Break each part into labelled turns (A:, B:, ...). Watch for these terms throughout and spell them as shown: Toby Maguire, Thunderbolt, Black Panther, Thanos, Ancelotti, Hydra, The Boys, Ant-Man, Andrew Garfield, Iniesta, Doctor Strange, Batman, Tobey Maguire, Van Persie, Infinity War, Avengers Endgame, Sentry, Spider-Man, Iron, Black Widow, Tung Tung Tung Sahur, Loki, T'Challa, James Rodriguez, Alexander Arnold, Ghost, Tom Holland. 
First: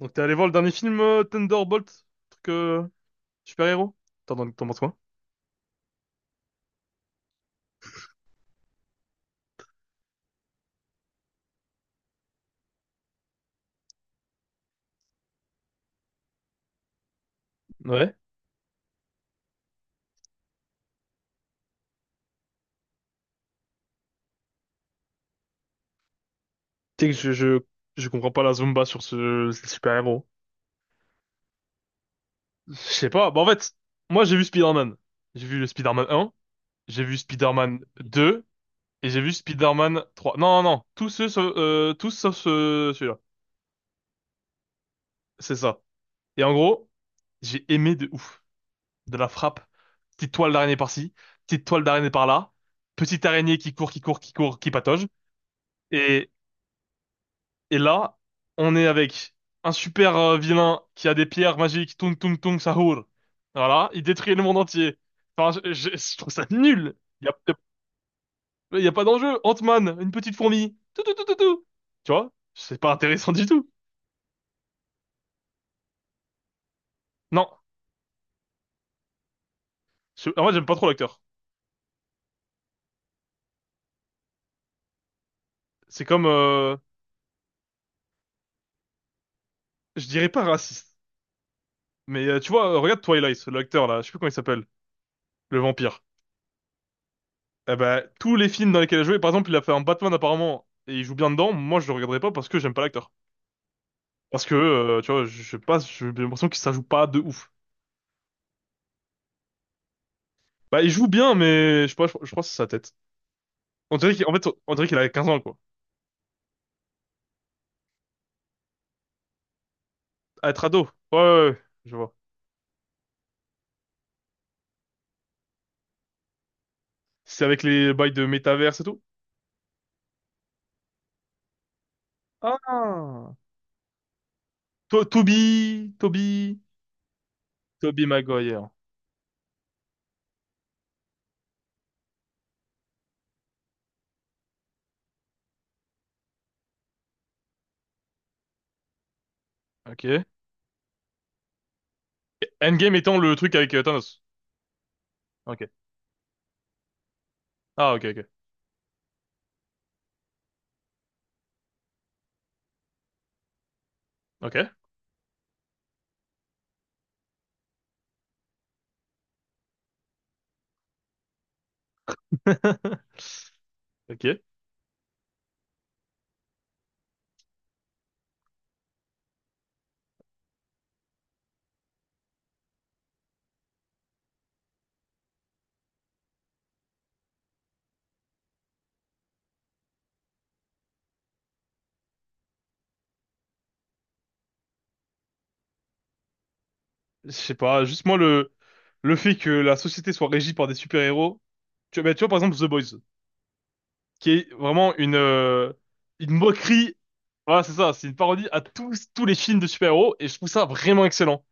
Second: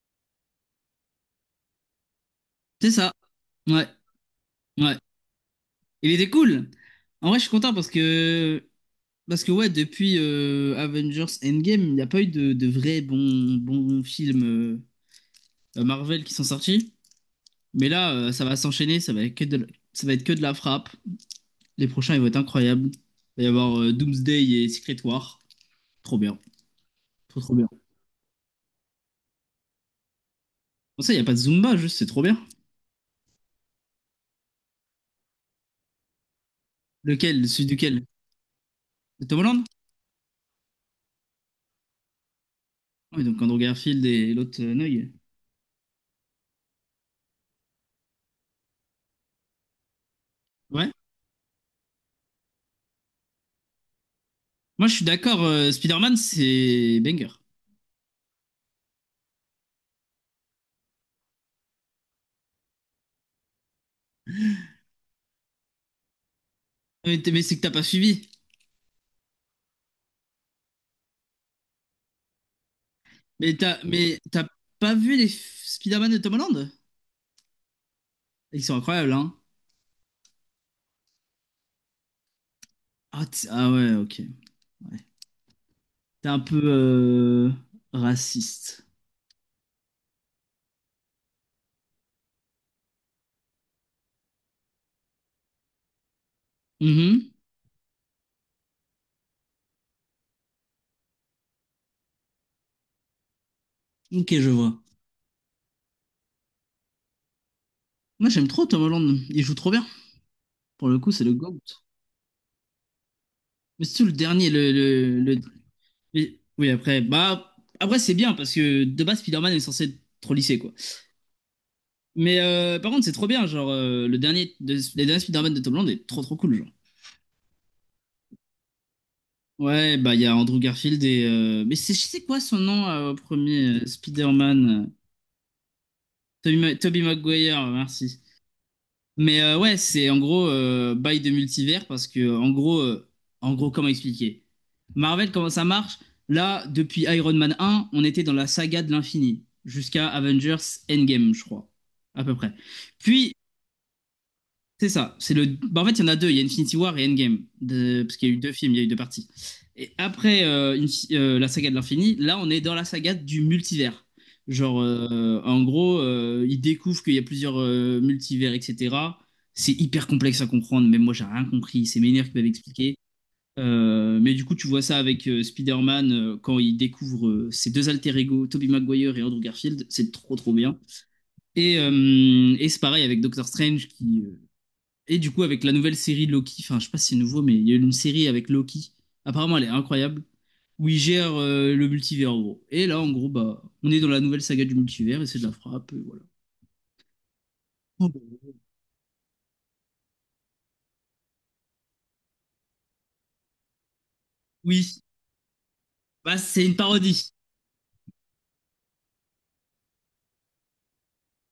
A: Donc t'es allé voir le dernier film Thunderbolt, truc
B: C'est ça. Ouais,
A: super-héros? T'en penses quoi?
B: ouais. Il était cool. En vrai, je suis content parce que ouais, depuis Avengers Endgame, il n'y a pas eu de vrais bons bons films Marvel qui sont sortis. Mais là,
A: Ouais.
B: ça va s'enchaîner, ça va être que de la frappe. Les prochains, ils vont être incroyables. Il va y avoir Doomsday et Secret War. Trop bien,
A: Tu sais que
B: trop trop
A: je,
B: bien.
A: je, je comprends pas la Zumba sur ce super-héros.
B: Pour ça, il n'y a pas de Zumba, juste c'est trop bien.
A: Je sais pas. Bah en fait, moi j'ai vu Spider-Man. J'ai vu le Spider-Man 1, j'ai vu
B: Lequel? Celui
A: Spider-Man
B: duquel?
A: 2 et j'ai
B: De
A: vu
B: Tom Holland?
A: Spider-Man 3. Non, non, non. Tous ceux, tous sauf celui-là.
B: Oui, donc Andrew Garfield et l'autre Noy.
A: C'est ça. Et en gros, j'ai aimé de ouf. De la frappe. Petite toile d'araignée
B: Ouais.
A: par-ci, petite toile d'araignée par-là. Petite araignée qui court, qui court, qui court, qui
B: Moi, je suis
A: patauge.
B: d'accord, Spider-Man,
A: Et
B: c'est banger.
A: Et là, on est avec un super vilain qui a des pierres magiques, Tung Tung Tung Sahur. Voilà, il détruit le monde entier. Enfin, je trouve ça nul.
B: Mais,
A: Il y a,
B: mais c'est que t'as pas suivi.
A: y a pas d'enjeu. Ant-Man, une petite fourmi. Tout, tout, tout, tout, tout. Tu vois? C'est pas intéressant du
B: Mais
A: tout.
B: t'as mais t'as pas vu les Spider-Man de Tom Holland?
A: Non.
B: Ils sont incroyables, hein?
A: En vrai, j'aime pas trop l'acteur.
B: Ah, ouais, ok. Ouais.
A: C'est comme,
B: T'es un peu raciste.
A: je dirais pas raciste. Mais tu vois, regarde Twilight, l'acteur là, je sais plus comment il s'appelle, le vampire.
B: Mhm.
A: Eh ben, tous les films dans lesquels il a joué, par exemple, il a fait un Batman apparemment, et il joue bien dedans, moi je le regarderai pas parce que j'aime pas l'acteur.
B: Ok,
A: Parce
B: je
A: que,
B: vois.
A: tu vois, je sais pas, j'ai l'impression que ça joue pas de ouf.
B: Moi, j'aime trop Tom Holland. Il joue trop bien.
A: Bah,
B: Pour
A: il
B: le
A: joue
B: coup, c'est
A: bien,
B: le GOAT.
A: mais je sais pas, je crois que c'est sa tête.
B: Mais c'est
A: On
B: tout le
A: dirait qu'il, en fait,
B: dernier, le,
A: on dirait qu'il a
B: le,
A: quinze ans,
B: le-
A: quoi.
B: le- Oui, après, bah. Après, c'est bien, parce que de base, Spider-Man est censé être trop
A: À
B: lissé,
A: être
B: quoi.
A: ado. Ouais, ouais, ouais, je vois.
B: Mais par contre, c'est trop bien, genre, le dernier, les derniers Spider-Man de Tom Holland est trop trop cool, genre.
A: C'est avec les bails de métaverse et tout?
B: Ouais, bah il y a Andrew Garfield et mais c'est quoi son nom au
A: Ah!
B: premier Spider-Man,
A: Toby, Toby,
B: Toby Tobey Maguire,
A: Toby
B: merci.
A: Maguire.
B: Mais ouais, c'est en gros bail de multivers parce que en gros comment expliquer? Marvel comment ça marche? Là, depuis Iron Man 1 on était dans la saga de l'infini
A: Ok.
B: jusqu'à
A: Et
B: Avengers Endgame, je crois, à peu près.
A: Endgame étant
B: Puis
A: le truc avec Thanos.
B: c'est ça.
A: Ok.
B: Bah, en fait, il y en a deux. Il y a Infinity War et Endgame.
A: Ah, ok,
B: Parce
A: ok.
B: qu'il y a eu deux films, il y a eu deux parties. Et après la saga de l'infini, là, on est dans la saga du multivers.
A: Ok.
B: Genre, en gros, ils découvrent qu'il y a plusieurs multivers, etc. C'est hyper complexe à comprendre. Même moi, j'ai rien compris. C'est mes nerfs qui m'avaient expliqué. Euh,
A: Ok.
B: mais du coup, tu vois ça avec Spider-Man quand il découvre ses deux alter ego, Tobey Maguire et Andrew Garfield. C'est trop, trop bien. Et c'est pareil avec Doctor Strange qui et du coup, avec la nouvelle série Loki, enfin, je sais pas si c'est nouveau, mais il y a eu une série avec Loki. Apparemment, elle est incroyable. Où il gère le multivers, en gros. Et là, en gros, bah, on est dans la nouvelle saga du multivers et c'est de la frappe. Et voilà.
A: Je sais pas, juste
B: Oh,
A: moi,
B: bah,
A: le fait que la société soit régie par des super-héros. Bah, tu vois, par exemple, The Boys, qui est vraiment
B: oui,
A: une
B: bah, c'est une
A: moquerie.
B: parodie.
A: Voilà, c'est ça, c'est une parodie à tous les films de super-héros et je trouve ça vraiment excellent.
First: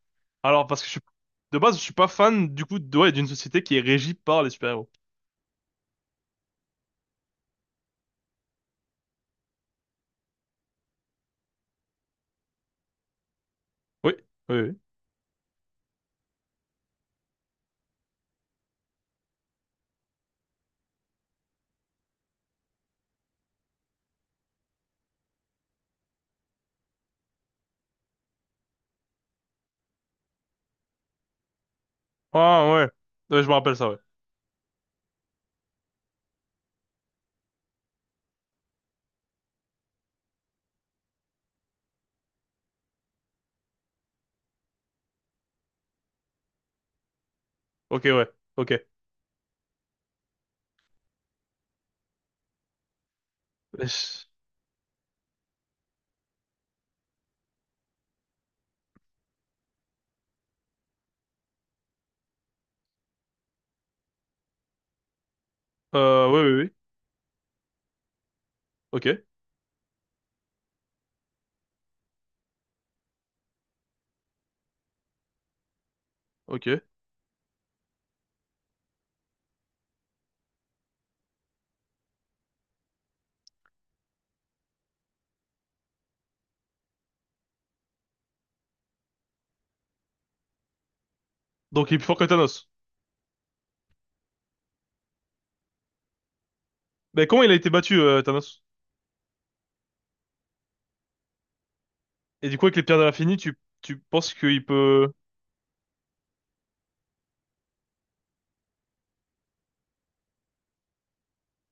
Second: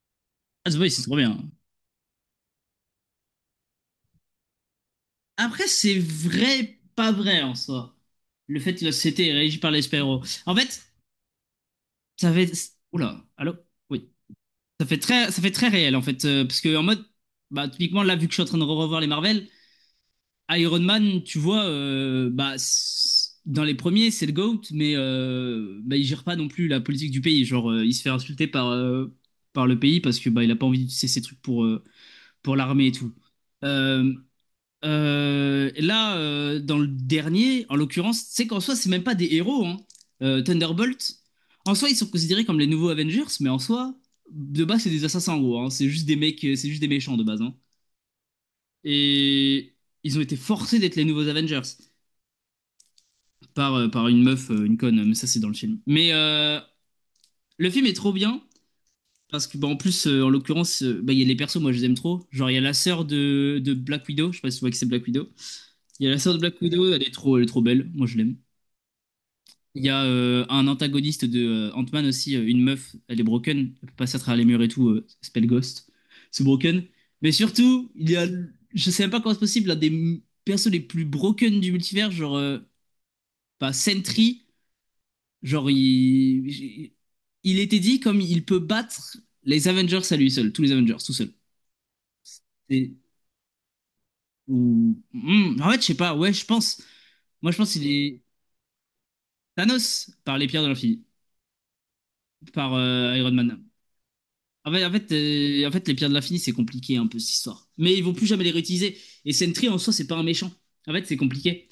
A: Alors
B: Ah, c'est
A: parce que je
B: vrai,
A: suis
B: c'est trop bien.
A: de base, je suis pas fan du coup de ouais, d'une société qui est régie par les super-héros.
B: Après, c'est vrai, pas vrai en soi. Le fait que la société est régie par les super-héros. En fait, ça fait. Oula, allô? Oui.
A: Oui, oui, oui.
B: Ça fait très réel, en fait. Parce que, en mode, bah, typiquement, là, vu que je suis en train de revoir les Marvel, Iron Man, tu vois, bah, dans les premiers, c'est le GOAT, mais bah, il gère pas non plus la politique du pays. Genre, il se fait insulter par le pays parce que bah, il a pas envie d'utiliser ses trucs pour
A: Ah
B: l'armée
A: ouais.
B: et tout.
A: Ouais, je me rappelle ça, ouais.
B: Euh, Là, dans le dernier, en l'occurrence, c'est qu'en soi, c'est même pas des héros, hein. Thunderbolt, en soi, ils sont considérés comme les nouveaux Avengers, mais en soi, de base, c'est des assassins, en gros, hein. C'est juste des mecs, c'est juste des méchants de base, hein.
A: OK, ouais. OK.
B: Et ils ont été forcés d'être les nouveaux Avengers. Par une meuf, une conne, mais ça c'est dans le film. Mais le film est trop bien, parce que bah, en plus, en l'occurrence, bah, il y a les persos, moi je les aime trop. Genre il y a la sœur de Black Widow, je sais pas si tu vois que c'est Black Widow. Il y a la sœur de
A: Oui,
B: Black
A: oui, oui.
B: Widow, elle est trop belle, moi je l'aime.
A: OK.
B: Il y a un antagoniste de Ant-Man aussi, une meuf, elle est broken, elle peut passer à travers les murs et tout, elle s'appelle Ghost, c'est
A: OK.
B: broken. Mais surtout, il y a, je sais même pas comment c'est possible, l'un des persos les plus broken du multivers, genre bah, Sentry. Genre, il était dit comme il peut battre les Avengers à lui seul, tous les Avengers, tout seul.
A: Donc il est plus fort que Thanos.
B: Et, ou, en fait, je sais pas, ouais, je pense.
A: Mais comment il
B: Moi,
A: a
B: je
A: été
B: pense qu'il
A: battu
B: est
A: Thanos?
B: Thanos par les pierres de l'infini,
A: Et du coup
B: par
A: avec les pierres de
B: Iron
A: l'infini, tu
B: Man.
A: tu penses qu'il
B: Ah ouais, en
A: peut.
B: fait, euh, en fait, les pierres de l'infini, c'est compliqué un peu cette histoire. Mais ils vont plus jamais les réutiliser. Et Sentry en soi, c'est pas un méchant. En fait, c'est compliqué.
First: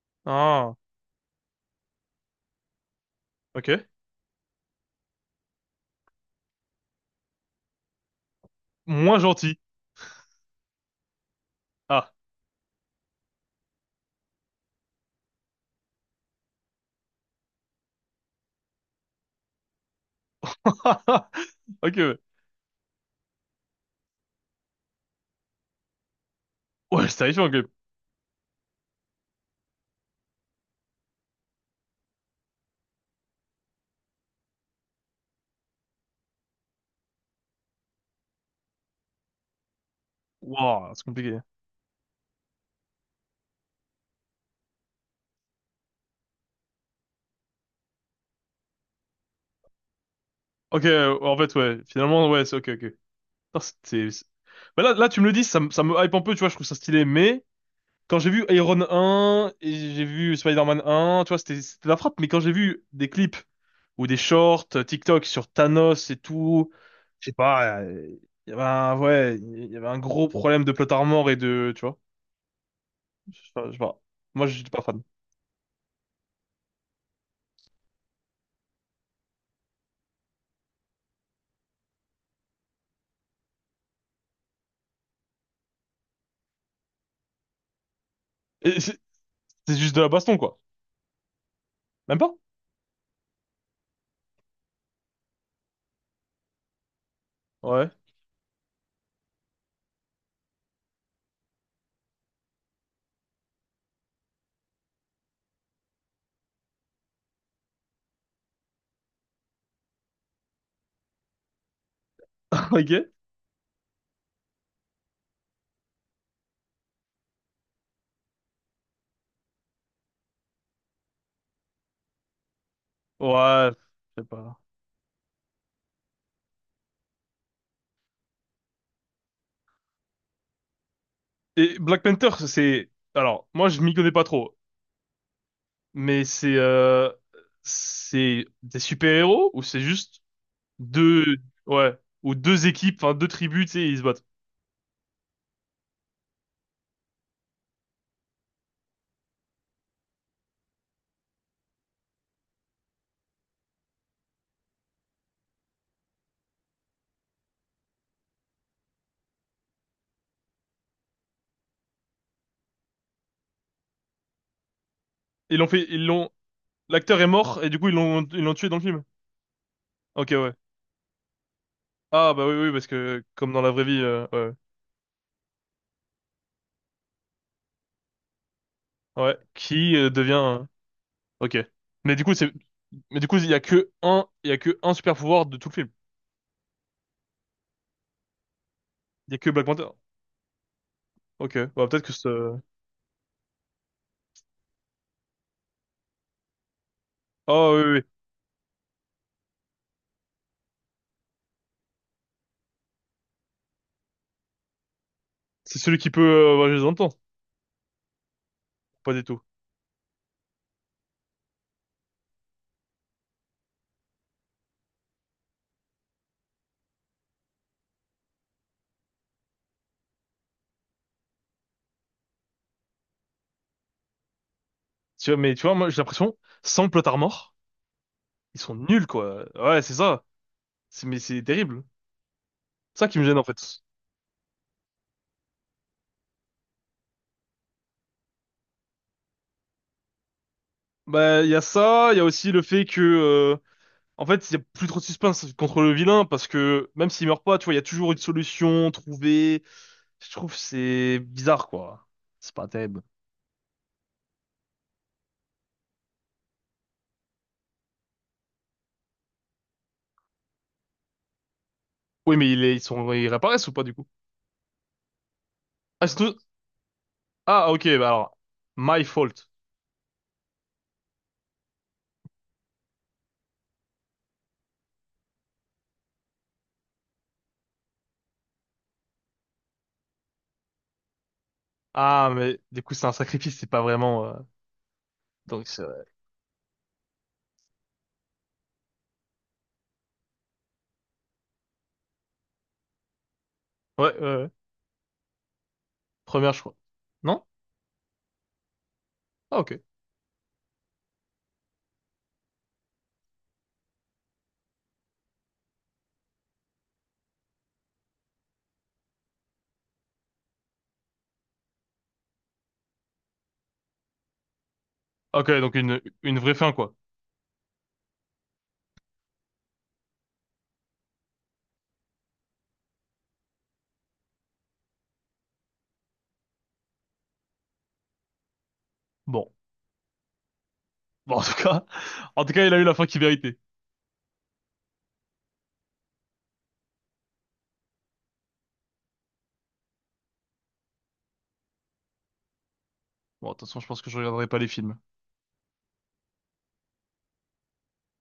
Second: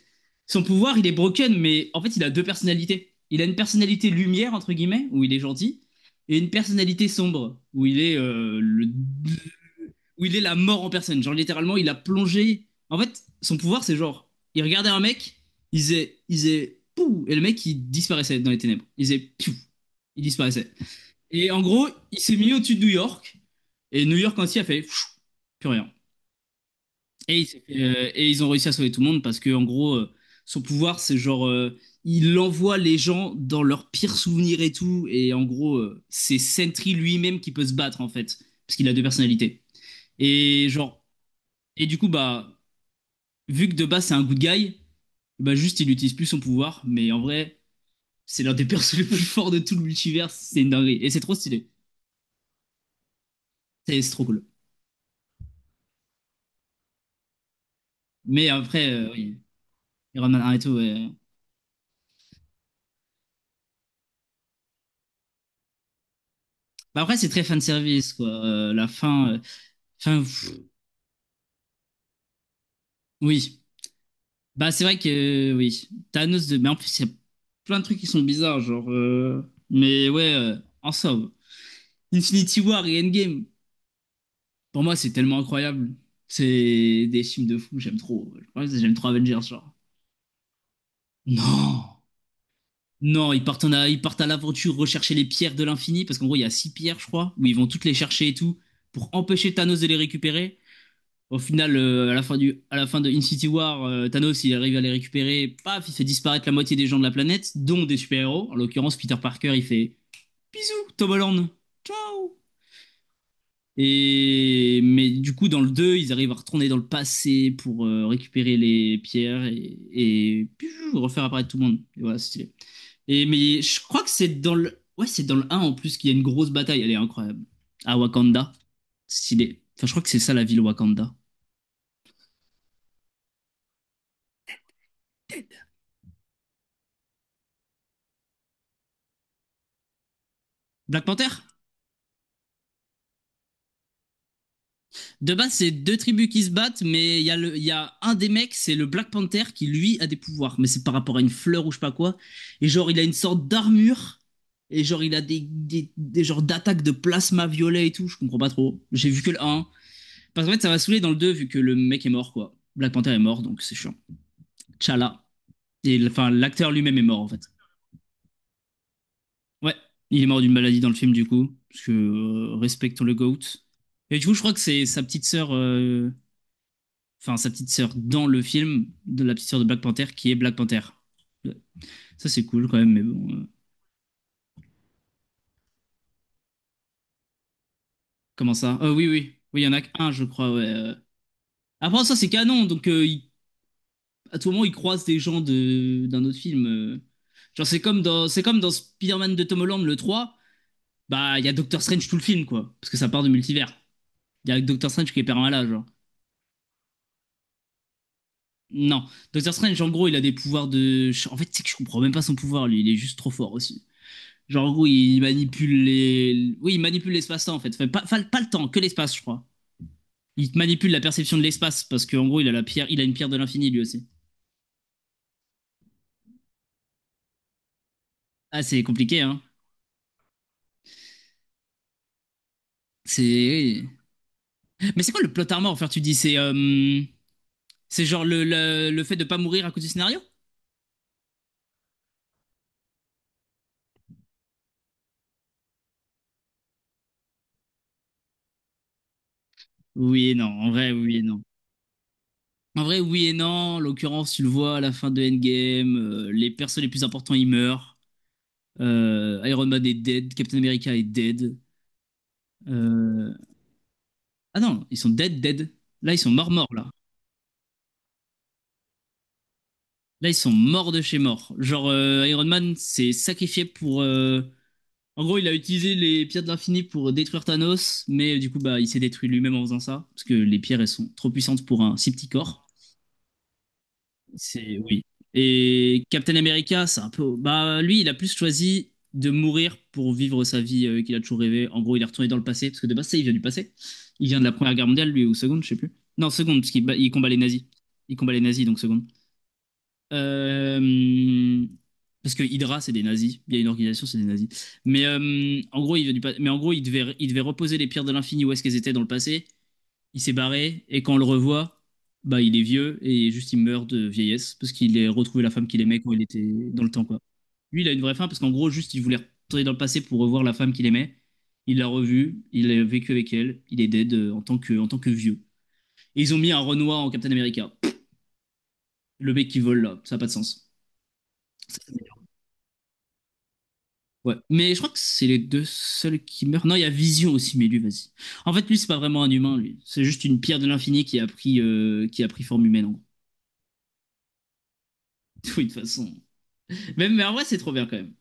B: Son
A: Ah,
B: pouvoir, il est broken, mais en fait, il a deux personnalités. Il a une
A: OK.
B: personnalité lumière, entre guillemets, où il est gentil, et une personnalité sombre,
A: Moins gentil.
B: où il est la mort en personne. Genre, littéralement, il a
A: Ah.
B: plongé. En fait, son pouvoir, c'est genre, il regardait un mec, il faisait, pouh, et le mec, il disparaissait dans les ténèbres. Il faisait, piou, il disparaissait. Et en gros,
A: OK, ouais.
B: il s'est mis au-dessus de New York. Et New York entier a fait pfiou, plus rien.
A: Ouais, c'est
B: Et,
A: terrifiant,
B: il s'est
A: ok.
B: fait, euh, et ils ont réussi à sauver tout le monde parce que, en gros, son pouvoir, c'est genre, il envoie les gens dans leurs pires souvenirs et tout. Et en gros, c'est Sentry lui-même qui peut se battre, en fait, parce qu'il a deux personnalités. Et
A: Wow, c'est
B: genre,
A: compliqué.
B: et du coup, bah, vu que de base, c'est un good guy, bah, juste, il utilise plus son pouvoir. Mais en vrai, c'est l'un des persos les plus forts de tout le multivers. C'est une
A: Ok,
B: dinguerie. Et c'est trop
A: en fait,
B: stylé.
A: ouais. Finalement, ouais, c'est ok, ok. Putain,
B: C'est trop cool.
A: Bah là, tu me le dis, ça me hype un peu, tu vois, je trouve ça stylé, mais quand j'ai vu
B: Mais
A: Iron
B: après, oui.
A: 1 et j'ai
B: Iron
A: vu
B: Man 1 et tout,
A: Spider-Man
B: ouais.
A: 1, tu vois, c'était la frappe, mais quand j'ai vu des clips ou des shorts TikTok sur Thanos et tout,
B: Bah, après, c'est
A: je sais
B: très fan
A: pas,
B: service, quoi.
A: il y avait
B: La fin.
A: ouais, il y avait un
B: Fin,
A: gros
B: pff,
A: problème de plot armor et de, tu vois, je sais
B: oui.
A: pas, je sais pas. Moi, je suis
B: Bah,
A: pas
B: c'est vrai
A: fan.
B: que, oui. Thanos de. Mais en plus, il y a plein de trucs qui sont bizarres, genre. Mais ouais, en somme. Infinity War et Endgame. Pour moi, c'est tellement incroyable. C'est des films de fou, j'aime trop. Je crois que
A: Et
B: j'aime
A: c'est
B: trop Avengers, genre.
A: c'est juste de la baston, quoi.
B: Non!
A: Même pas?
B: Non, ils partent, ils partent à l'aventure rechercher les pierres de l'infini, parce qu'en gros, il y a six pierres, je crois, où ils vont toutes
A: Ouais.
B: les chercher et tout, pour empêcher Thanos de les récupérer. Au final, à la fin à la fin de Infinity War, Thanos, il arrive à les récupérer. Paf, il fait disparaître la moitié des gens de la planète, dont des super-héros. En l'occurrence, Peter Parker, il fait bisous, Tom Holland, ciao.
A: Ok.
B: Et mais du coup, dans le 2, ils arrivent à retourner dans le passé pour récupérer les pierres et piou, refaire apparaître tout le monde. Et voilà, c'est stylé. Et mais
A: Ouais,
B: je crois que
A: je sais
B: c'est dans
A: pas.
B: le, ouais, c'est dans le un en plus qu'il y a une grosse bataille. Elle est incroyable. À Wakanda, stylé. Enfin, je crois que c'est ça la ville Wakanda.
A: Et Black Panther, c'est... Alors, moi, je m'y connais pas trop, mais c'est des super-héros ou c'est juste
B: Black
A: deux...
B: Panther?
A: Ouais, ou deux équipes, enfin deux tribus, tu sais, ils se battent.
B: De base, c'est deux tribus qui se battent, mais il y a un des mecs, c'est le Black Panther, qui lui a des pouvoirs, mais c'est par rapport à une fleur ou je sais pas quoi. Et genre, il a une sorte d'armure, et genre, il a des genres d'attaques de plasma violet et tout, je comprends pas trop. J'ai vu que le un. Parce qu'en fait, ça va saouler dans le 2 vu que le mec est mort, quoi. Black Panther est mort, donc c'est chiant. T'Challa.
A: Ils
B: Et
A: l'ont...
B: enfin, l'acteur lui-même est mort,
A: L'acteur est
B: en fait.
A: mort et du coup, ils l'ont tué dans le film.
B: Ouais, il est
A: Ok,
B: mort
A: ouais.
B: d'une maladie dans le film, du coup, parce que
A: Ah, bah oui, oui, parce
B: respectons le
A: que
B: GOAT.
A: comme dans la vraie vie,
B: Et du coup, je
A: ouais.
B: crois que c'est sa petite sœur. Enfin sa petite sœur dans le film de la
A: Ouais,
B: petite sœur de Black
A: qui
B: Panther qui
A: devient...
B: est Black
A: euh.
B: Panther.
A: Ok. Mais du
B: Ça
A: coup,
B: c'est
A: c'est...
B: cool quand même, mais
A: Mais du
B: bon.
A: coup, Il y a que un super-pouvoir de tout le film.
B: Comment ça Ah Oui,
A: Il y a
B: oui,
A: que
B: oui, il
A: Black
B: y en a
A: Panther.
B: qu'un, je crois. ouais.
A: Ok, bah
B: Après
A: peut-être que
B: ça c'est canon, donc à tout moment ils croisent des gens de d'un autre film. Genre
A: Ah oui,
B: c'est
A: oui, oui.
B: comme dans c'est comme dans Spider-Man de Tom Holland le 3 bah il y a Doctor Strange tout le film quoi, parce que ça part de multivers. Il y a Doctor Strange qui est permanent
A: C'est
B: genre.
A: celui qui peut... voyager dans le temps.
B: Non,
A: Pas du tout.
B: Doctor Strange en gros il a des pouvoirs de. En fait c'est que je comprends même pas son pouvoir lui, il est juste trop fort aussi. Genre, en gros, il manipule les. Oui, il manipule l'espace-temps, en fait. Enfin, pas, pas le temps, que l'espace, je crois. Il manipule la perception de l'espace, parce qu'en gros, il a la pierre, il a une pierre de l'infini, lui aussi.
A: Tu vois, moi, j'ai l'impression, sans le Plotard mort, ils
B: Ah,
A: sont
B: c'est
A: nuls,
B: compliqué, hein.
A: quoi. Ouais, c'est ça. C'est, mais c'est terrible. C'est ça qui me gêne, en fait.
B: C'est. Oui. Mais c'est quoi le plot armor, enfin, tu dis c'est c'est genre le fait de pas mourir à cause du scénario?
A: Bah, il y a ça, il y a aussi le fait que, en fait, il y a plus trop de suspense contre le vilain, parce que même s'il meurt pas, tu vois, il y a toujours une solution trouvée. Je
B: Oui et non,
A: trouve que
B: en vrai, oui
A: c'est
B: et non.
A: bizarre, quoi. C'est pas
B: En vrai,
A: terrible.
B: oui et non. En l'occurrence, tu le vois à la fin de Endgame, les persos les plus importants, ils meurent. Iron Man est dead, Captain America est dead.
A: Oui, mais ils sont, ils
B: Euh,
A: réapparaissent ou pas, du coup?
B: Ah non, ils sont dead, dead.
A: Ah,
B: Là,
A: c'est
B: ils sont
A: tout-
B: morts, morts, là.
A: ah, ok, bah alors, my fault.
B: Là, ils sont morts de chez morts. Genre, Iron Man s'est sacrifié pour. En gros, il a utilisé les pierres de l'infini pour détruire Thanos, mais du coup, bah, il s'est détruit lui-même en faisant ça, parce que les pierres, elles sont trop puissantes pour un si petit
A: Ah, mais
B: corps.
A: du coup, c'est un sacrifice, c'est pas vraiment,
B: C'est. Oui.
A: donc c'est,
B: Et
A: ouais,
B: Captain America, c'est un peu. Bah, lui, il a plus choisi de mourir pour vivre sa vie qu'il a toujours rêvé. En gros, il est retourné dans le passé, parce que de base, ça, il vient du passé.
A: ouais,
B: Il vient de
A: ouais.
B: la Première Guerre mondiale, lui, ou seconde, je sais plus. Non,
A: Première, je
B: seconde, parce
A: crois.
B: qu'il il combat les
A: Non.
B: nazis. Il combat les nazis, donc seconde.
A: Ah, ok.
B: Euh, Parce que Hydra, c'est des nazis. Il y a une organisation, c'est des nazis. Mais en gros, il devait reposer les pierres de l'infini où est-ce qu'elles étaient dans le passé. Il s'est barré et quand on le revoit, bah il est vieux et juste il meurt de vieillesse parce qu'il a retrouvé
A: Ok,
B: la femme
A: donc
B: qu'il aimait quand il
A: une vraie
B: était
A: fin,
B: dans le
A: quoi.
B: temps quoi. Lui, il a une vraie fin parce qu'en gros, juste il voulait retourner dans le passé pour revoir la femme qu'il aimait. Il l'a revue, il a vécu avec elle, il est dead en tant que vieux. Et ils ont mis un Renoir en Captain America. Le
A: Bon.
B: mec qui vole là, ça n'a pas de sens.
A: Bon, en tout cas, il a eu la fin qu'il méritait.
B: Ouais, mais je crois que c'est les deux seuls qui meurent. Non, il y a Vision aussi, mais lui, vas-y. En fait, lui, c'est pas vraiment un humain, lui. C'est juste une pierre de l'infini qui a pris forme humaine, en gros.
A: Bon, de toute façon, je pense que je regarderai pas les films.
B: Oui, de toute façon. Même, mais en vrai, c'est trop bien quand même.